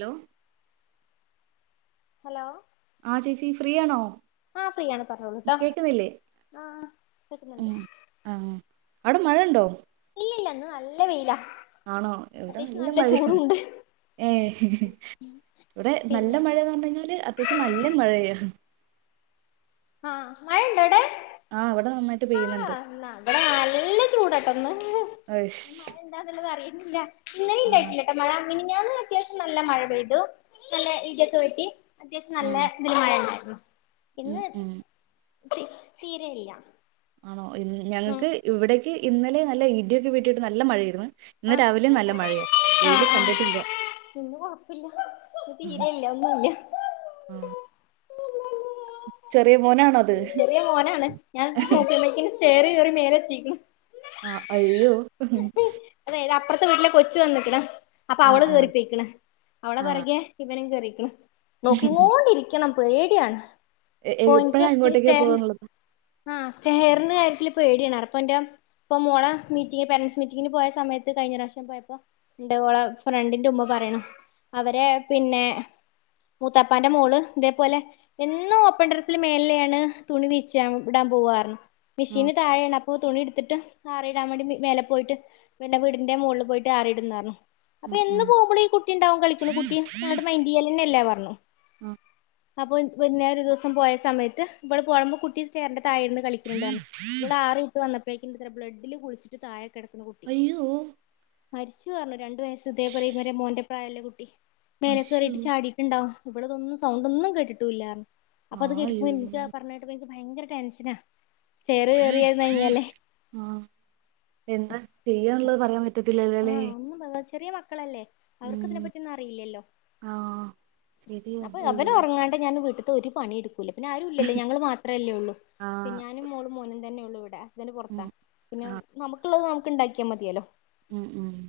Law hello ആ ചേച്ചി ഫ്രീയാണോ ആ ഫ്രീയാണ് പറഞ്ഞോളൂട്ടോ കേക്കുന്നില്ലേ ആഹ് കേക്കുന്നുണ്ട് മ് ആ അവിടെ മഴണ്ടോ ഇല്ല ഇല്ല ഇന്ന് നല്ല വെയില ആണോ ഇവിടെ നല്ല മഴയാണ് ഏ ഇവിടെ നല്ല പിന്നെ മഴാന്ന് പറഞ്ഞാല് അത്യാവശ്യം നല്ല മഴയാ ആ മഴ ഉണ്ടവിടെ ആഹ് വടെ നന്നാ ആണോ ബടെ ന നല്ല ചൂടട്ടൊന്ന് അഹ്ശ് ഇല്ല ഇന്നലീ ണ്ടായിട്ടില്ലട്ടോ മഴ മിനിഞാന്ന് അത്യാവശ്യം നല്ല മഴ പെയ്തു നല്ല ഇഡ്യോക്കെ വെട്ടി അത്യാവശ്യം ആ നല്ല ഇതിലെമഴണ്ടാർന്നു. ഉം ഇന്ന് ഉം തീരെല്ല ഞങ്ങക്ക് ഇവിടെ ഇന്നലെ നല്ല ഇട്യോക്കെ വെട്ടിയിട്ട് നല്ല മഴയായിരുന്ന് അ അ അ കണ്ടിട്ടില്ല പിന്നെ കൊഴപ്പില്ല തീരെല്ല ഒന്നുംല്ല ചെറിയമോനാണോ ചെറ്യേ മോനാണ് ഞാൻ നോക്കുമ്പോക്കിന് ചേയറി കേറി മേലെത്തീക്ക്ണ്. ആഹ് അയ്യോ അതേതാ അപ്പർത്തെ വീട്ടിലെ കൊച്ച് വന്ന്ക്ക്ണ്. അപ്പൊ ആ അവള് ആ കേറിപ്പെയ്ക്ക്ണ് അവളെ പെറകെ ഇവനും കേറി ക്ക്ണ് നോക്കിങ്ങോണ്ടിരിക്കണം പേഡ്യാണ് എ ഏ പ്പഴാ ഇങ്ങോട്ടേക്കാ പോവ്ന്ന്ള്ളത് ആഹ് സ്റ്റേറിന്ന് ആര്യത്തില് പേടിയാണ്. ആടെപ്പന്റെ ഇപ്പൊ മോളെ മീറ്റിങ്ങ് പേരൻറ്സ് മീറ്റിംഗിന് പോയെ സമയത്ത് കഴിഞ്ഞറാവശ്യം പോയപ്പോ ണ്ട് ഓളെ ഫ്രണ്ടിന്റെ മ്മ പറയണ് അവരെ പിന്നെ മൂത്താപ്പാന്റെ മോള് തേപോലെ എന്നും ഓപ്പൺ ടറസ്സിൽ മേളിലാണ് തുണി വീച്ചി അ ടാൻ പോവാർ ആ മിഷീന് താഴേണപ് ഓ തുണി ട്ത്തിട്ട് ആറിയിടാൻ വേണ്ടി മ് മേലെ പോയിട്ട് പിന്നെ വീടിന്റെ മോള് പോയിട്ട് ആറിടുന്നർഞ് അപ്പൊ ഉം എന്ന് ഉം പോവുമ്പളൂ ഈ കുട്ടി ണ്ടാവും കളിക്ക്ണ് കുട്ടി ന്നങ്ങട്ട് മൈന്റെയ്യലെന്നെല്ലാ പർഞ് ആ അപ്പൊ പിന്നെ ഒരു ദിവസം പോയ സമയത്ത് വൾ പോണമ്പോ കുട്ടി സ്റ്റയറിന്റെ താഴെര്ന്ന് കളിക്ക്‌ണ് ണ്ടർഞ് വൾ ആറിട്ട് വന്നപ് [unintelligible] ബ്ലഡില് കുളിച്ചിട്ട് താഴെ കെടക്കുന്ന കുട്ടി. അയ്യോ! മരിച്ചു പറഞ്ഞു രണ്ടു വയസ്സ് ഇതേപോലെ ഇവരെ മോന്റെ പ്രായള്ള കുട്ടി. മേലെ അശ്ശോ! കയറീട്ട് ചാടീട്ടിണ്ടാവും. ഇവള്തൊന്നും സൗണ്ടൊന്നും കേട്ടിട്ടൂല്ലാ. അപ്പോ അത് ആയോ! കേട്ടപ്പോ ഇനിക്കാ പറേഞ്ഞട്ടപ്പോ ഇനിക്ക് ഭയങ്കര ടെൻഷനാ. ആ എന്താ സ്റ്റെയറ് കേറി ഇരുന്ന് [unintelligible] കഴിഞ്ഞാലേ ആണല്ലോ? പറയാൻ പ റ്റത്തില്ലല്ലലേ. ചറിയ മക്കളല്ലേ? അവർക്ക് ഇതിനെ പറ്റിയൊന്നും അറീലല്ലോ ആ ശരിയാ അപ്പോ ഉയ്യോ. അവനൊറങ്ങാണ്ട് ഞാൻ വീട്ട് ഒരു പണി ഇട് ക്കൂല്ലാ പിന്നാരൂല്ലല്ലോ ഞങള് മാത്രല്ലേ ഉള്ളു ആ ഞാനും മോളും മോനും തന്നെയു ഉള്ളു ഇവടെ. ഹസ്ബൻ്റ് പൊറത്താ ഉം പിന്നെ നമുക്കുള്ളത് ന ക് ണ്ടാക്കിയാ മതിയേലൊ മ്മ് മ്മ്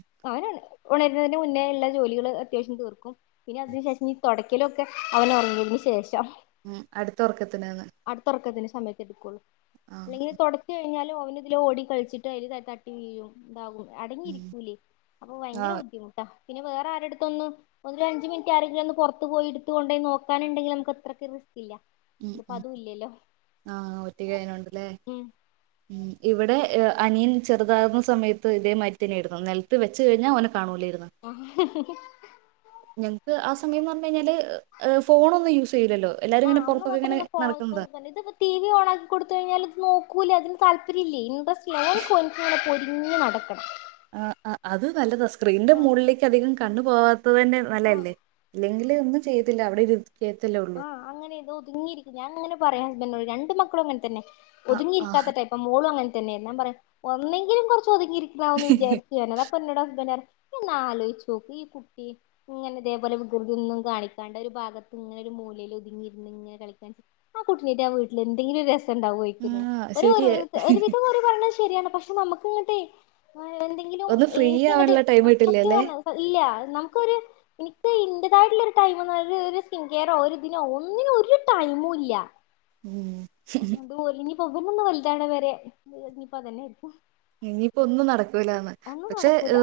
ഉണരുന്നതിൻ്റെ മുന്നേ എല്ലാ ജോലികൾ അത്യാവശ്യം തീർക്കും പിന്നെ അതിനു ശേഷം ഞ് തൊടയ്ക്കലൊക്കെ അവനൊറങ്ങിയതിനന് ശേഷം മ്മ് അട്തൊറകത് അട്ത്തെർക്കത്തിന്ശ് സമയത്തെട്കോള്ളു ആ ഇല്ലെങ്കില് തൊടച്ച് കഴിഞ്ഞാല് ഓവനാ ഇതിലെ ഓടി കൾച്ചിട്ട് അയിൽ തട്ടി വീഴും താകും ഉം അടങ്ങിയിരിക്കൂലേ അപ്പൊ ആ ഭയങ്കര ബുദ്ധിമുട്ടാ പിന്നെ വേറെ ആരെട്ത്തൊന്നും ഒരഞ്ച് മിനിറ്റ് ആരെങ്കിലും ഒന്ന് പൊർത്ത് പോയി ഇട്ത്ത്കൊണ്ടോയി നോക്കാന്ണ്ടെങ്കിൽ അമ്മക് അത്രക്ക് റിസ്കില്ല മ് മ് ആ ഒറ്റകായേനോണ്ട് ല്ലേ ഉം മ് ഇവടെ ങ് അനിയൻ ചെറുതാകുന്ന സമയത്ത് ഇതേ മാരി തന്നെരായിരുന്നു നെൽത്ത് വെച്ച് കഴിഞ്ഞാ ഓന് ആഹ് ഞങ്ങക്ക് ആ സമയംന്നർഞ്ഞാല് ഫോൺ ഒന്ന് യൂസ് ചെയ്യൂലല്ലോ എല്ലാരും ആ ഇങ്ങനെ അന്ന് പുറത്തൊക്കെ മാത്രം ഇങ്ങനെ നടക്കുന്നതാ [unintelligible] ഇത് പോ ടി വി ഓണാക്കി കൊടുത്ത് കയിഞ്ഞാല് ഇത് നോക് ക്കൂല ഇതിന് താല്പര്യേല്ല ഇൻട്രസ് ല്ല [unintelligible] [unintelligible] നടക്കണം ആ ആ അത് നല്ലതാ സ്ക്രീന്റെ ആഹ് മുകളിലേക്ക് അധികം കണ്ണ് പോവാത് [unintelligible] ആഹ് നല്ലല്ലേ ഇല്ലെങ്ക് ല്ല ഒന്നും ചെയ്തില്ല അവിടെ ഇരു ആ അങ്ങനെ ഇത് ഒതുങ്ങിയിരിക്കും ഞാൻ ഇങ്ങനെ പറയാ നൊള്ളു രണ്ട് മക്കളും ഇങ്ങൻ തന്നെ ആ ഒതുങ്ങി ആ ഇരിക്കാത്ത ടൈപ്പാ മോളും അങ്ങന [unintelligible] പറയാ ഒന്നെങ്കിലും കൊറ ഒതുങ്ങിയിരിക്ക്ണവും ന്ന് വിചാരിച്ചു ഞാൻ പറഞ് അപ്പം ഇന്നോട് ഹസ്ബൻഡ് പറ ഇയൊന്ന് ആലോയിച്ചോക്ക് ഈ കുട്ടി ഇങ്ങനെ ഇതേപോലെ വികൃതിയൊന്നും കാണിക്കാണ്ട്‌ ഒര് ഭാഗത്ത് ഇങ്ങ ഒര് മൂലയില് ഒതുങ്ങി ഇരുന്ന് ഇങ്ങനെ കളിക്കാൻ ആ കുട്ടിനിയായിട്ട് വീട്ടിൽ എന്തെങ്കിലും ഒര് രസ ണ്ടാവോ [unintelligible] ആ ഒര് ഒര് ശരിയാ. ഒരുവിധം ഓര് പറിണേ ശ രിയാണ് പക്ഷെ നമ്മക്ക് ഇങ്ങട്ടെ എന്തെങ്കിലും ഒന്ന് ഫ്രീ എനിക്കങ്ങട്ട് ആവാനുള്ള ടൈം അ സത്യം കിട്ടില്ലല്ലേ? പറഞ്ഞ ഇല്ല നമുക്കൊരു ഇൻക്ക് ഇന്റതായിട്ടുള്ള ഒരു ടൈം ഒര് ഒര് സി വേറെ ഒര് ദിനോ ഒന്നിനും ഒരു ടൈമും ഇല്ല ഉം ഇപ്പം ഇവനൊന്ന് വലുതാണേ വരെ ഇഞ് ഇപ്പം അതന്നെയാരിക്കും ഇനിയിപ്പോ ഒന്നും നടക്കൂലാന്ന് പക്ഷേ നടക്കൂല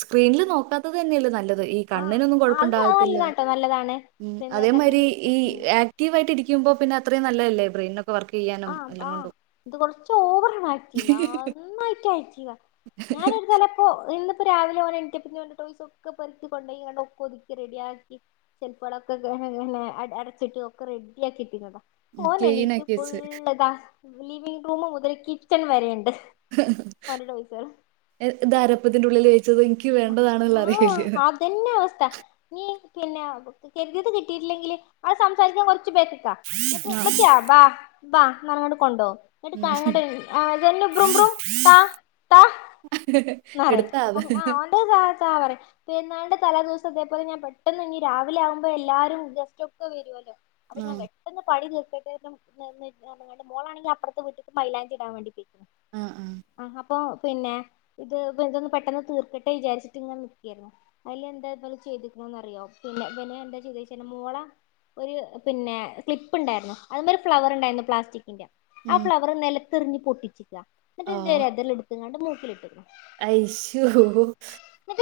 സ്ക്രീനിൽ നോക്കാ ത്തത് തന്നെയല്ലെ നല്ലത് ഈ ആഹ് കണ്ണിനൊന്നും അത് കൊഴപ്പണ്ടാവത്തില്ല നല്ലതാട്ടോ നല്ലതാണ് ഉം പിന്നെ അതേ മായിരി കണ്ണിന് ഈ പ്രശ്നല്ല ആക്ടീവ് ആയിട്ട് ഇരിക്കുമ്പോ പിന്നെ അത്രേം നല്ലെയ ലൈബ്ര [unintelligible] ആ ആ ഇത് കൊറച്ച് ഓവർ ആക്റ്റീവ് [unintelligible] [unintelligible] ആക്റ്റീവാ ഞാനൊരു തലപ്പോ ഇന്ന് ഇപ്പൊ രാവിലെ ഓന് എണീറ്റപ്പോ ഓന്റെ ടോയ്സ് ഒക്കെ പെർക്കി കൊണ്ടോയാണ്ട് ഒക്കെ ഒത്ക്കി റെഡിയാക്കി ഷെൽഫാൾ ഒക്കെ അടച്ചിട്ട് ഒക്കെ റെഡി ആക്കിയിട്ടിനെതാ ക്ലീൻ ഓനെണീക്കും ആക്കി വെച്ച്. ഫുള്ള്താ ലിവിംഗ് റൂമ് മുതൽ കിച്ചൺ വരെണ്ട് ഇതാരാപ്പതിന്റെ ഉള്ളിൽ വെ ച്ചത് ഇൻ ആ അതെന്നെ അവസ്ഥ ഇനി പിന്നെ കുത്തിക്കേറ്റിയത് കിട്ടിയിട്ടില്ലെങ്കിൽ അഹ് സംസാരിക്കാൻ കൊ ച്ച് ബേക്ക്ക്കാ ഇന്നട്ട് ആ ആ ഉമ്മച്ചിയെ ബാ ബാ നമ്മള് കൊണ്ടോവും ഇങ്ങട്ട് ഉം തലങ്ങോണ്ട്‌ സെന്നു ബ്രുംബ്രും താ താ ന്ന് എടുത്താ അത് ആ ഓന്റെ [unintelligible] പെരുന്നാളിന്റെ തലേ ദിവസം ഇതേപോലെ ഞാൻ പെട്ടെന്ന് ഇഞ് രാവിലെ ആകുമ്പോ എല്ലാരും ഗസ്റ്റ് ഒക്കെ വരോല്ലോ അപ്പൊ ഞാൻ ആഹ് പെട്ടെന്ന് പണി തീർക്കട്ടെ [unintelligible] [inaudible] മോളണെങ്കിൽ അപ്പുറത്തെ വീട്ടിക്ക് മൈലാഞ്ചിടാൻ വേണ്ടി പോയി ആ ആ ഇപ്പ പിന്നെ ഇത് എന്തൊന്ന് പെട്ടെന്ന് തീർക്കട്ടെ വിചാരി ങ്ങൾ നോക്കായിരുന്നു അതിൽ എന്തോ ചെയ്തേക്കണേ എന്ന് അറിയാമോ പിന്നെ പിന്നെ എന്താ ചെയ്തച്ച മോള ഒരു പിന്നെ ക്ലിപ്പ് ഉണ്ടായിരുന്നു അതി മേലെ ഒരു ഫ്ലവർ ഉണ്ടായിരുന്നു പ്ലാസ്റ്റിക്കിന്റെ ആ ഉം ഫ്ലവർ നില തെറിഞ്ഞി പൊട്ടിച്ച് എന്നിട്ട് അതിന്റെ ഇതൾ എട് - എങ്ങാണ്ട് മൂക്കിലിട്ട് ഐശോ [inaudible]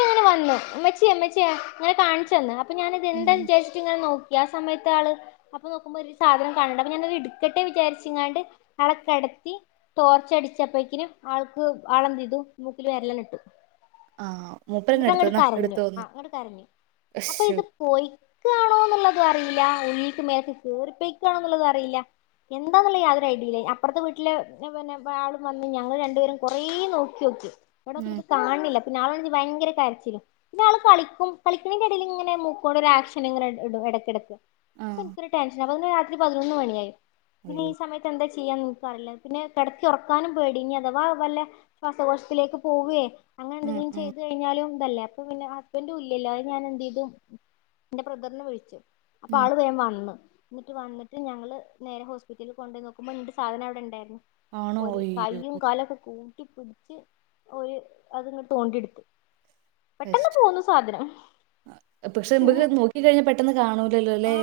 ഉമ്മച്ചി ഉമ്മച്ചി ഇങ്ങനെ കാണിച്ചു തന്നു ഞാനിത് എന്താ ഉം വിചാരിച്ചത് ഇങ്ങനെ നോക്ക്- ആ സമയത്ത് ആള് അപ്പൊ നോക്കുമ്പോ ഒരു സാധനം കാണണ്ട അപ്പൊ ഞാന എടുക്കട്ടെ വിചാരിച്ചങ്ങാണ്ട് ആളെ കിടത്തി ടോർച്ച് അടിച്ചപ്പേക്കും ആൾക്ക് ആളെന്ത് ഇതു മൂക്കില് വിരല് ഇട്ടു ആ എന്നിട്ട് അങ്ങോട്ടക്കരഞ്ഞു ആ അങ്ങട്ടക്കരഞ്ഞു അപ്പൊ അശ്ശോ ഇത് പോയി. ണോ എന്നുള്ളത അറിയില്ല ഉക്ക് മേല കേറിപ്പക്കണോ എന്നുള്ളത് അറിയില്ല എന്താന്നല്ല യാതൊരു ഐഡിയയില്ല അപ്പുറത്തെ വീട്ടിലെ പിന്നെ ആളും വന്ന് ഞങ്ങൾ രണ്ടുപേരും കൊറെ നോക്കിയോക്കി. ഉം ഇവിടക്ക ഇ കാണില്ല നാലഞ്ച് ഭയങ്കര കരച്ചിലും പിന്നെ ആള് കളിക്കും കളിക്കുന്നതിന്റെടയിൽ ഇങ്ങനെ മൂക്കോണ്ട് ആക്ഷൻ ഇങ്ങനെ ഇ ഇടക്കിടക്ക് ആഹ് ക്ക് ടെൻഷന പ രാത്രി പതിനൊന്ന് മണിയായി. പിന്നെ ഈ അയ്യോ സമയത്ത് എന്താ ചെയ്യാൻ നിക്കാറില്ല പിന്നെ കിടത്തി ഉറക്കാനും പേടി ഇനി അഥവാ വല്ല ശ്വാസകോശത്തിലേക്ക് പോവയേ ഉം അങ്ങനെന്തെങ്കിലും ഉം ചെയ്തു കഴിഞ്ഞാലും ല്ലേ അപ്പ പിന്നെ ഹസ്ബൻഡ ഇല്ലല്ലോ അത് ഞാൻ എന്ത് ചെയ്തു എന്റെ ബ്രദറിനെ വിളിച്ചു അപ്പൊ ഉം ആള് വേ വന്ന് എന്നിട്ട് വന്നട്ട് ഞങ്ങള് നേരെ ഹോസ്പിറ്റലിൽ കൊണ്ടപോയി നോക്കുമ്പോൾന്റെ സാധനം അവിടെ ഉണ്ടായിരുന്നു ആണോ ഒരു അയ്യോ കയയും കാലക്കെക്കവും കുടി [unintelligible] ഒരു അത്ങ്ങ് തോണ്ടിയെടുത്ത് പെട്ടെന്ന് പോന്നു സാധനം പക്ഷെ നമക്ക് നോക്കിക്കഴിഞ്ഞാ പെട്ടെന്ന് കാണൂലല്ലോ അല്ലേ?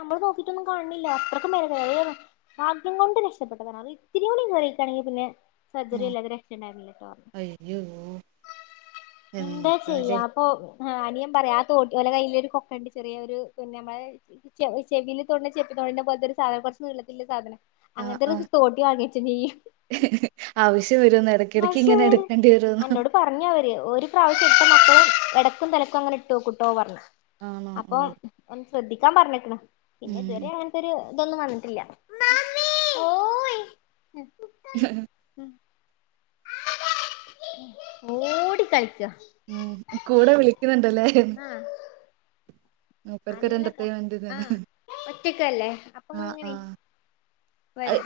നമ്മള് നോക്കിട്ടൊന്നും കാണില്ല അത്രക്കും വര ഭാഗം കൊണ്ട് രക്ഷപ്പെട്ടതരാത് ഇത്തിരിയും കൂടിറിയിക്കയാണെങ്കിൽ പിന്നെ സർജറി ആഹ് ഇല്ലാതെ രക്ഷണ്ടായിരില്ലട്ടോ അയ്യോ എന്താ ചെയ്യാ എന്താലേ അപ്പൊ ആഹ് അനിയൻ പറയാ ആ തോട്ടി ഓല കയ്യിലോരു കൊക്കണ്ട് ചെറിയൊരു [unintelligible] ചെവിയില് തൊണ്ടണ ചെപ്പി തൊണിന്റെ പോലത്തെരു സാനം കൊറച്ച് നീള്ളത്തില സാനം ആഹ് ആഹ് അങ്ങനത്തൊരു തോട്ടി വാ [unintelligible] ആവശ്യം വരുന്ന് എടക്കിടക്ക് ആവശ്യ ഇങ്ങനെ വരെ എടുക്കേണ്ടി വരുന്ന് അന്നോട് പറഞ്ഞു അവര് ഒരു പ്രാവശ്യം ഇട്ടാ മക്കള് എടക്കും തലക്കുമ്മ് അങ്ങനെ ഇട്ടു വെക്കുട്ടോ പറഞ്ഞ് ആണോ അപ്പോം ഓഹ് [unintelligible] ശ്രദ്ധിക്കാൻ പറഞ്ഞെക്കണു പിന്നെ ഇത് വരെ ഉം അങ്ങനത്തൊര് ഇതൊന്നും വന്നിട്ടില്ല മമ്മി ഓയ് ഉം ഓട് ടി കളിച്ചോ കൂടെ വിളിക്കുന്ന്ണ്ടല്ലേ ആഹ് മൂപ്പർക്ക് നല്ല ഒരേന്റർടൈൻമെൻറ്റ്ന്ന് ആഹ് ഒറ്റക്കല്ലേ അപ്പൊ ആഹ് ഇങ്ങനെ ആഹ് വരും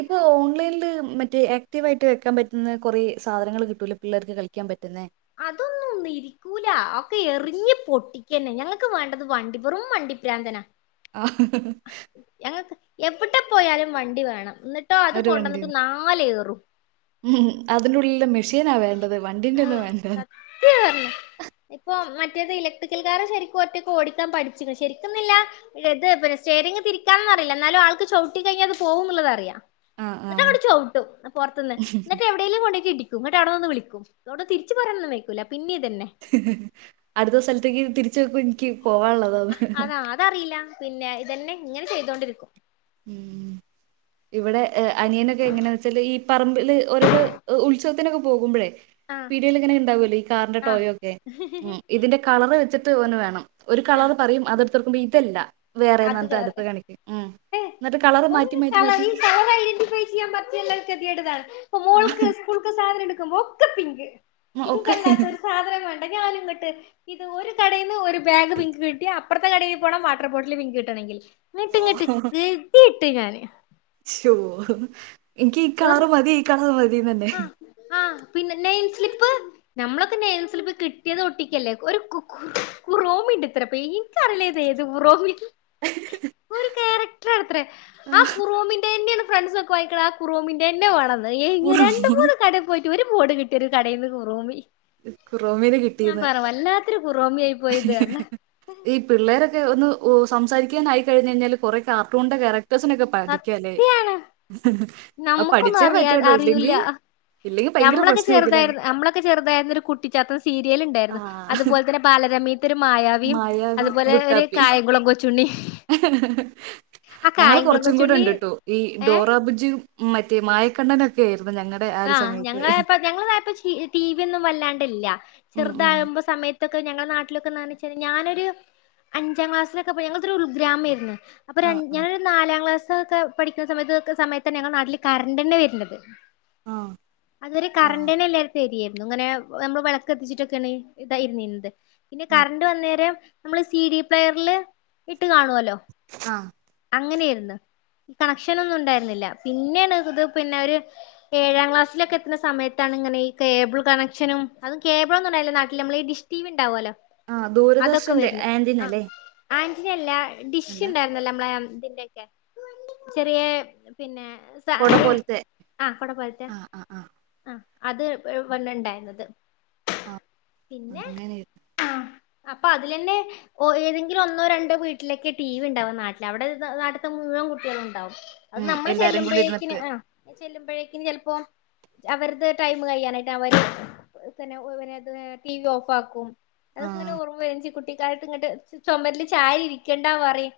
ഇപ്പൊ ഓൺലൈനില് മറ്റേ ആക്റ്റീവ് ആയിട്ട് വെക്കാൻ പറ്റുന്ന കൊറേ സാധനങ്ങള് കിട്ടുലോ പിള്ളേർക്ക് കളിക്കാൻ പറ്റുന്നെ അതൊന്നും ഒന്നും ഇരിക്കൂല ഒക്കെ എറിഞ്ഞ് പൊട്ടിക്കന്നെ ഞങ്ങക്ക് വേണ്ടത് വണ്ടിപെറും വെറും വണ്ടിപ്രാന്തനാ ആഹ് എവടെ പോയാലും വണ്ടി വേണം ഇന്നട്ടോ അത് കൊണ്ടന്നിട്ട് നാലേറും ഉമ് അതിന്റെ ഉള്ളില് മെഷീനാ വേ ഹഅ് സത്യാ പർഞ്ഞെ ഇപ്പൊ മ മറ്റെത് ഇലക്ട്രിക്കൽ കാർ ശരിക്കും ഒറ്റക്ക് ഓടിക്കാൻ പഠിച്ച്ക്ക്ണ് ശരിക്ക്ന്ന്ല്ല ഇത് പിന്നെ സ്റ്റിയറിങ് തിരിക്കാനൊന്നും അറീല്ല ഇന്നാലും ആൾക്ക് ചവിട്ടികഴിഞ്ഞാൽ അത് പോകും ന്നുള്ളത് അറിയാം ആഹ് എന്നിട്ട് ആഹ് അവിടെ ചവിട്ടും പുറത്ത്ന്ന് എന്നിട്ട് എവിടെേലും കൊണ്ടയിട്ട് ഇടിക്കും എന്നിട്ട് അവിടെ നിന്ന് വിളിക്കും ന്നോട് തിരിച്ചു പറയാൻ ഒന്നും വൈക്കൂല്ല അടുത്ത സ്ഥലത്തേക്ക് തിരി ച്ചു കുൻ ക്യും അതാ അതറിയില്ല പിന്നെ ഇതന്നെ ഇങ്ങനെ ചെയ്തോണ്ടിരിക്കും ഉം ഇവിടെ അനിയനൊക്കെ എങ്ങനെയന്ന് വെച്ചാല് ഈ പറമ്പില് ഓരോരോ ഉത്സവത്തിനൊക്കെ പോകുമ്പഴേ ആഹ് പീടിയേൽ ഇങ്ങനെ ഉണ്ടാവല്ലോ ഈ കാറിന്റെ ആഹ് ടോയ് ഒക്കെ ഇതിന്റെ കളർ വെച്ച് ത് ഓന് വേണം ഒരു കളർ ആഹ് പറയും അതെടുത്തുകൊടുക്കുമ്പയി ഇതല്ല വേറെ അത് എന്നിട്ട് കളർ അടുത്ത കാണിക്കും ഉമ് ഏഹ് ഒരു കളറും ഈ കളർ ഐഡന്റിറ്റിഫൈ ചെയ്യാൻ പറ്റ്ണ്ല്ല ഒരു കെത്യേട് ഇതാണ് ഇപ്പം ആ, മോൾക് ഉസ്കൂൾക്കു സാനം എടുക്കുമ്പോ ഒക്കെ പിങ്ക് ഒക്കെ പിങ്കല്ലാത്തൊരു സാധനം വേ ണ്ട ഞാന് ഇങ്ങട്ട് ഇത് ഒരു കടേന്ന് ഒരു ബാഗ് പിങ്ക് കിട്ടി അപ്പ പ്പറത്തെ കടേ പോണം വാട്ടർബോട്ട് ല് പിങ്ക് കിട്ടണെങ്കിൽ നിട്ടങ്ങിട്ട് ഗതി തികെട്ട് ഞാന് ശോ എനിക്ക് ഈ വെർ കളറ് മതി ഈ കളർ മതി തീ നന്നെ ആഹ് ആഹ് പിന്നെ നെയിംസ്ലിപ്പ് ഞമ്മളൊക്കെ നെയിം സ്ലിപ്പ് കിട്ടിയത് ഒട്ടിക്കല്ലേ ഒരു കു കു കുറോമ് ഇണ്ടത്രേ എനിക്കറിയില്ല ഇത് ഏത്കുറോമിൻ ഒരു ക്യാരക്ടർ ആണത്രേ ആ കുറോമിന്റെന്നെയാണ് ഫ്രണ്ട്സ് ഒക്കെ വാങ്ങിക്കണ ആ കുറോമിന്റെന്നെ വേണംന്ന് [unintelligible] രണ്ട് മൂന്ന് കടേ പോയിട്ട് ഒരു ബോർഡ് കി ഒരു കടേന്ന് കുറോമി കുറോമീനെ ഞാൻ കിട്ടീന്ന് പറ വല്ലാത്തൊരു കുറോമിയായി പോയിത് പറഞ്ഞ് ഈ പിള്ളേരൊക്കെ ഒന്ന് ഓ സംസാരിക്കാനായി കഴിഞ്ഞ ഴിഞ്ഞാല് കുറേ കാർട്ടൂണിൻ്റെ ക്യാരക്ട ർസിനൊക്കെ പഠിക്ക ല്ലേ സത്യാണ് നമ്മുക്കൊന്നും അറിയാത അറിയൂല്ല ഇല്ലെങ്കി ഭയങ്കര ഞമ്മളൊക്കെ പ്രശ്നായിരിക്കുംല്ലേ ചെറുതായിരുന്ന് നമ്മളൊക്കെ ചെറുതായി കുട്ടിച്ചാത്തൻ സീരിയേല് ആ ഇണ്ടായ്ര്ന്ന്. അതുപോലെ തന്നെ ബാലരമ്മേം ത്തൊരു മായാവിയും മായാവി അതുപോലെ ഒരു ലുട്ടാപ്പി കായംകുളം കൊച്ചുണ്ണി ആ ഞങ്ങള് കായംകുളം കൊറച്ചും കൂടെ കൊച്ചുണ്ണി ഉണ്ട്ട്ടോ ഈ ഏ ഡോറബുജി മറ്റേ മായക്കണ്ണനൊക്കെ ആയിരുന്നു ഞങ്ങടെ ഒരു ആ സമയത്ത് ഞങ്ങളായപ്പം ഞങ്ങളതായപ്പെ ടി വി ഒന്നും വല്ലാണ്ടല്ല ഉം ഉം ചെറുതാകുമ്പോ സമയ ത്തൊക്കെ ഞങ്ങളെ നാട്ടിലൊക്കെ എന്താന്നുവെച്ചാല് ഞാൻ ഒരു അഞ്ചാം ക്ലാസിലൊക്കെ പ ഞങ്ങൾതൊരു ഉൾഗ്രാമേര്ന്ന് അപ്പൊ ആ രൺ ഞാനൊരു നാലാം ക്ലാസ് ഒക്കെ പഠിക്ക്ണ സമയത്ത് സമയത്തന്നെ ഞങ്ങൾ നാട്ടില് കറണ്ടന്നെ വര്നത് ആ ആ അതൊരു ആ കറണ്ടനല്ലേ അത് ശെരി ആണ് എന്നും ഇങ്ങനെ നമ്മള് വിളക്കെത്തിച്ചിട്ടൊക്കെയാണ് ഇതായിരുന്നീരുന്നത് പിന്നെ ഉം കറണ്ട് വന്നേരം നമ്മള് സി ഡി പ്ലെയറില് ഇട്ട് കാണുവല്ലോ ആ അങ്ങനെയായിരുന്നു കണക്ഷഒന്നും ഉണ്ടായിരുന്നില്ല പിന്നെയാണ് ഇത് പിന്നെ ഒരു ഏഴാം ക്ലാസിലക്കെ എത്തുന്ന സമയാണ് ഇങ്ങനെ ഈ കേബിൾ കണക്ഷനും അതുകേബിളൊന്നുണ്ടായില്ല നാട്ടിൽ നമ്മളി ഡിഷ് ടി വി ഉണ്ടാവല്ലോ ആ ദൂരദർശന്റെ ആന്റിന അല്ലേ ആന്റിന അല്ല ഡിഷ് ഇണ്ടായിരുന്നല്ലോ നമ്മളെ ഇതിന്റക്കെ ചെറിയെ പിന്നെ കൊട പോലത്തെ കോട പോലത്തെ ആ ആ ആ ആ അത് വേ വന്ന്ണ്ടായിരുന്നത് ആ അങ്ങനെയ ആ അപ്പൊ അതിലന്നെ ഓ ഏതെങ്കിലും ഒന്നോ രണ്ടോ വീട്ടിലൊക്കെ ടി വി ഉണ്ടാവു നാട്ടിൽ അവിടെ നാട്ടത്തെ മൂഴോ കുട്ടികളും ഉണ്ടാവും അത് ഉം നമ്മള് എല്ലാരും കൂടി ചെല്ലുമ്പോഴേക്കിന് ഇരുന്നിട്ട് ആ ചെല്ലുമ്പഴേ ഇനി ചെലപ്പോ അവരത് ടൈം കഴിയാനായിട്ട് അവര് [unintelligible] ടിവി ഓഫ് ആക്കും ആ [unintelligible] കുട്ടിക്കാലത്ത് ഇങ്ങട്ട് ചൊമരില് ചാരി ഇരിക്കണ്ടാ പറയും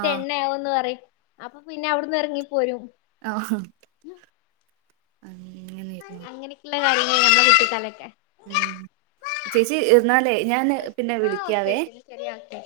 ആ എണ്ണയാവുന്ന് പറയും അപ്പൊ പിന്നെ അവിടുന്ന് എറങ്ങി പോരും ആ അങ്ങനെയിരുന്നു അങ്ങനെയക്കെയുള്ള കാര്യങ്ങൾ നമ്മുടെ കുട്ടിക്കാലൊക്കെ ചേച്ചി ഇരുന്നാലേ ഞാൻ പിന്നെ ആ ഓക്കെ വിളിക്കാവേ ഓക്കെ ശരിയാക്കാം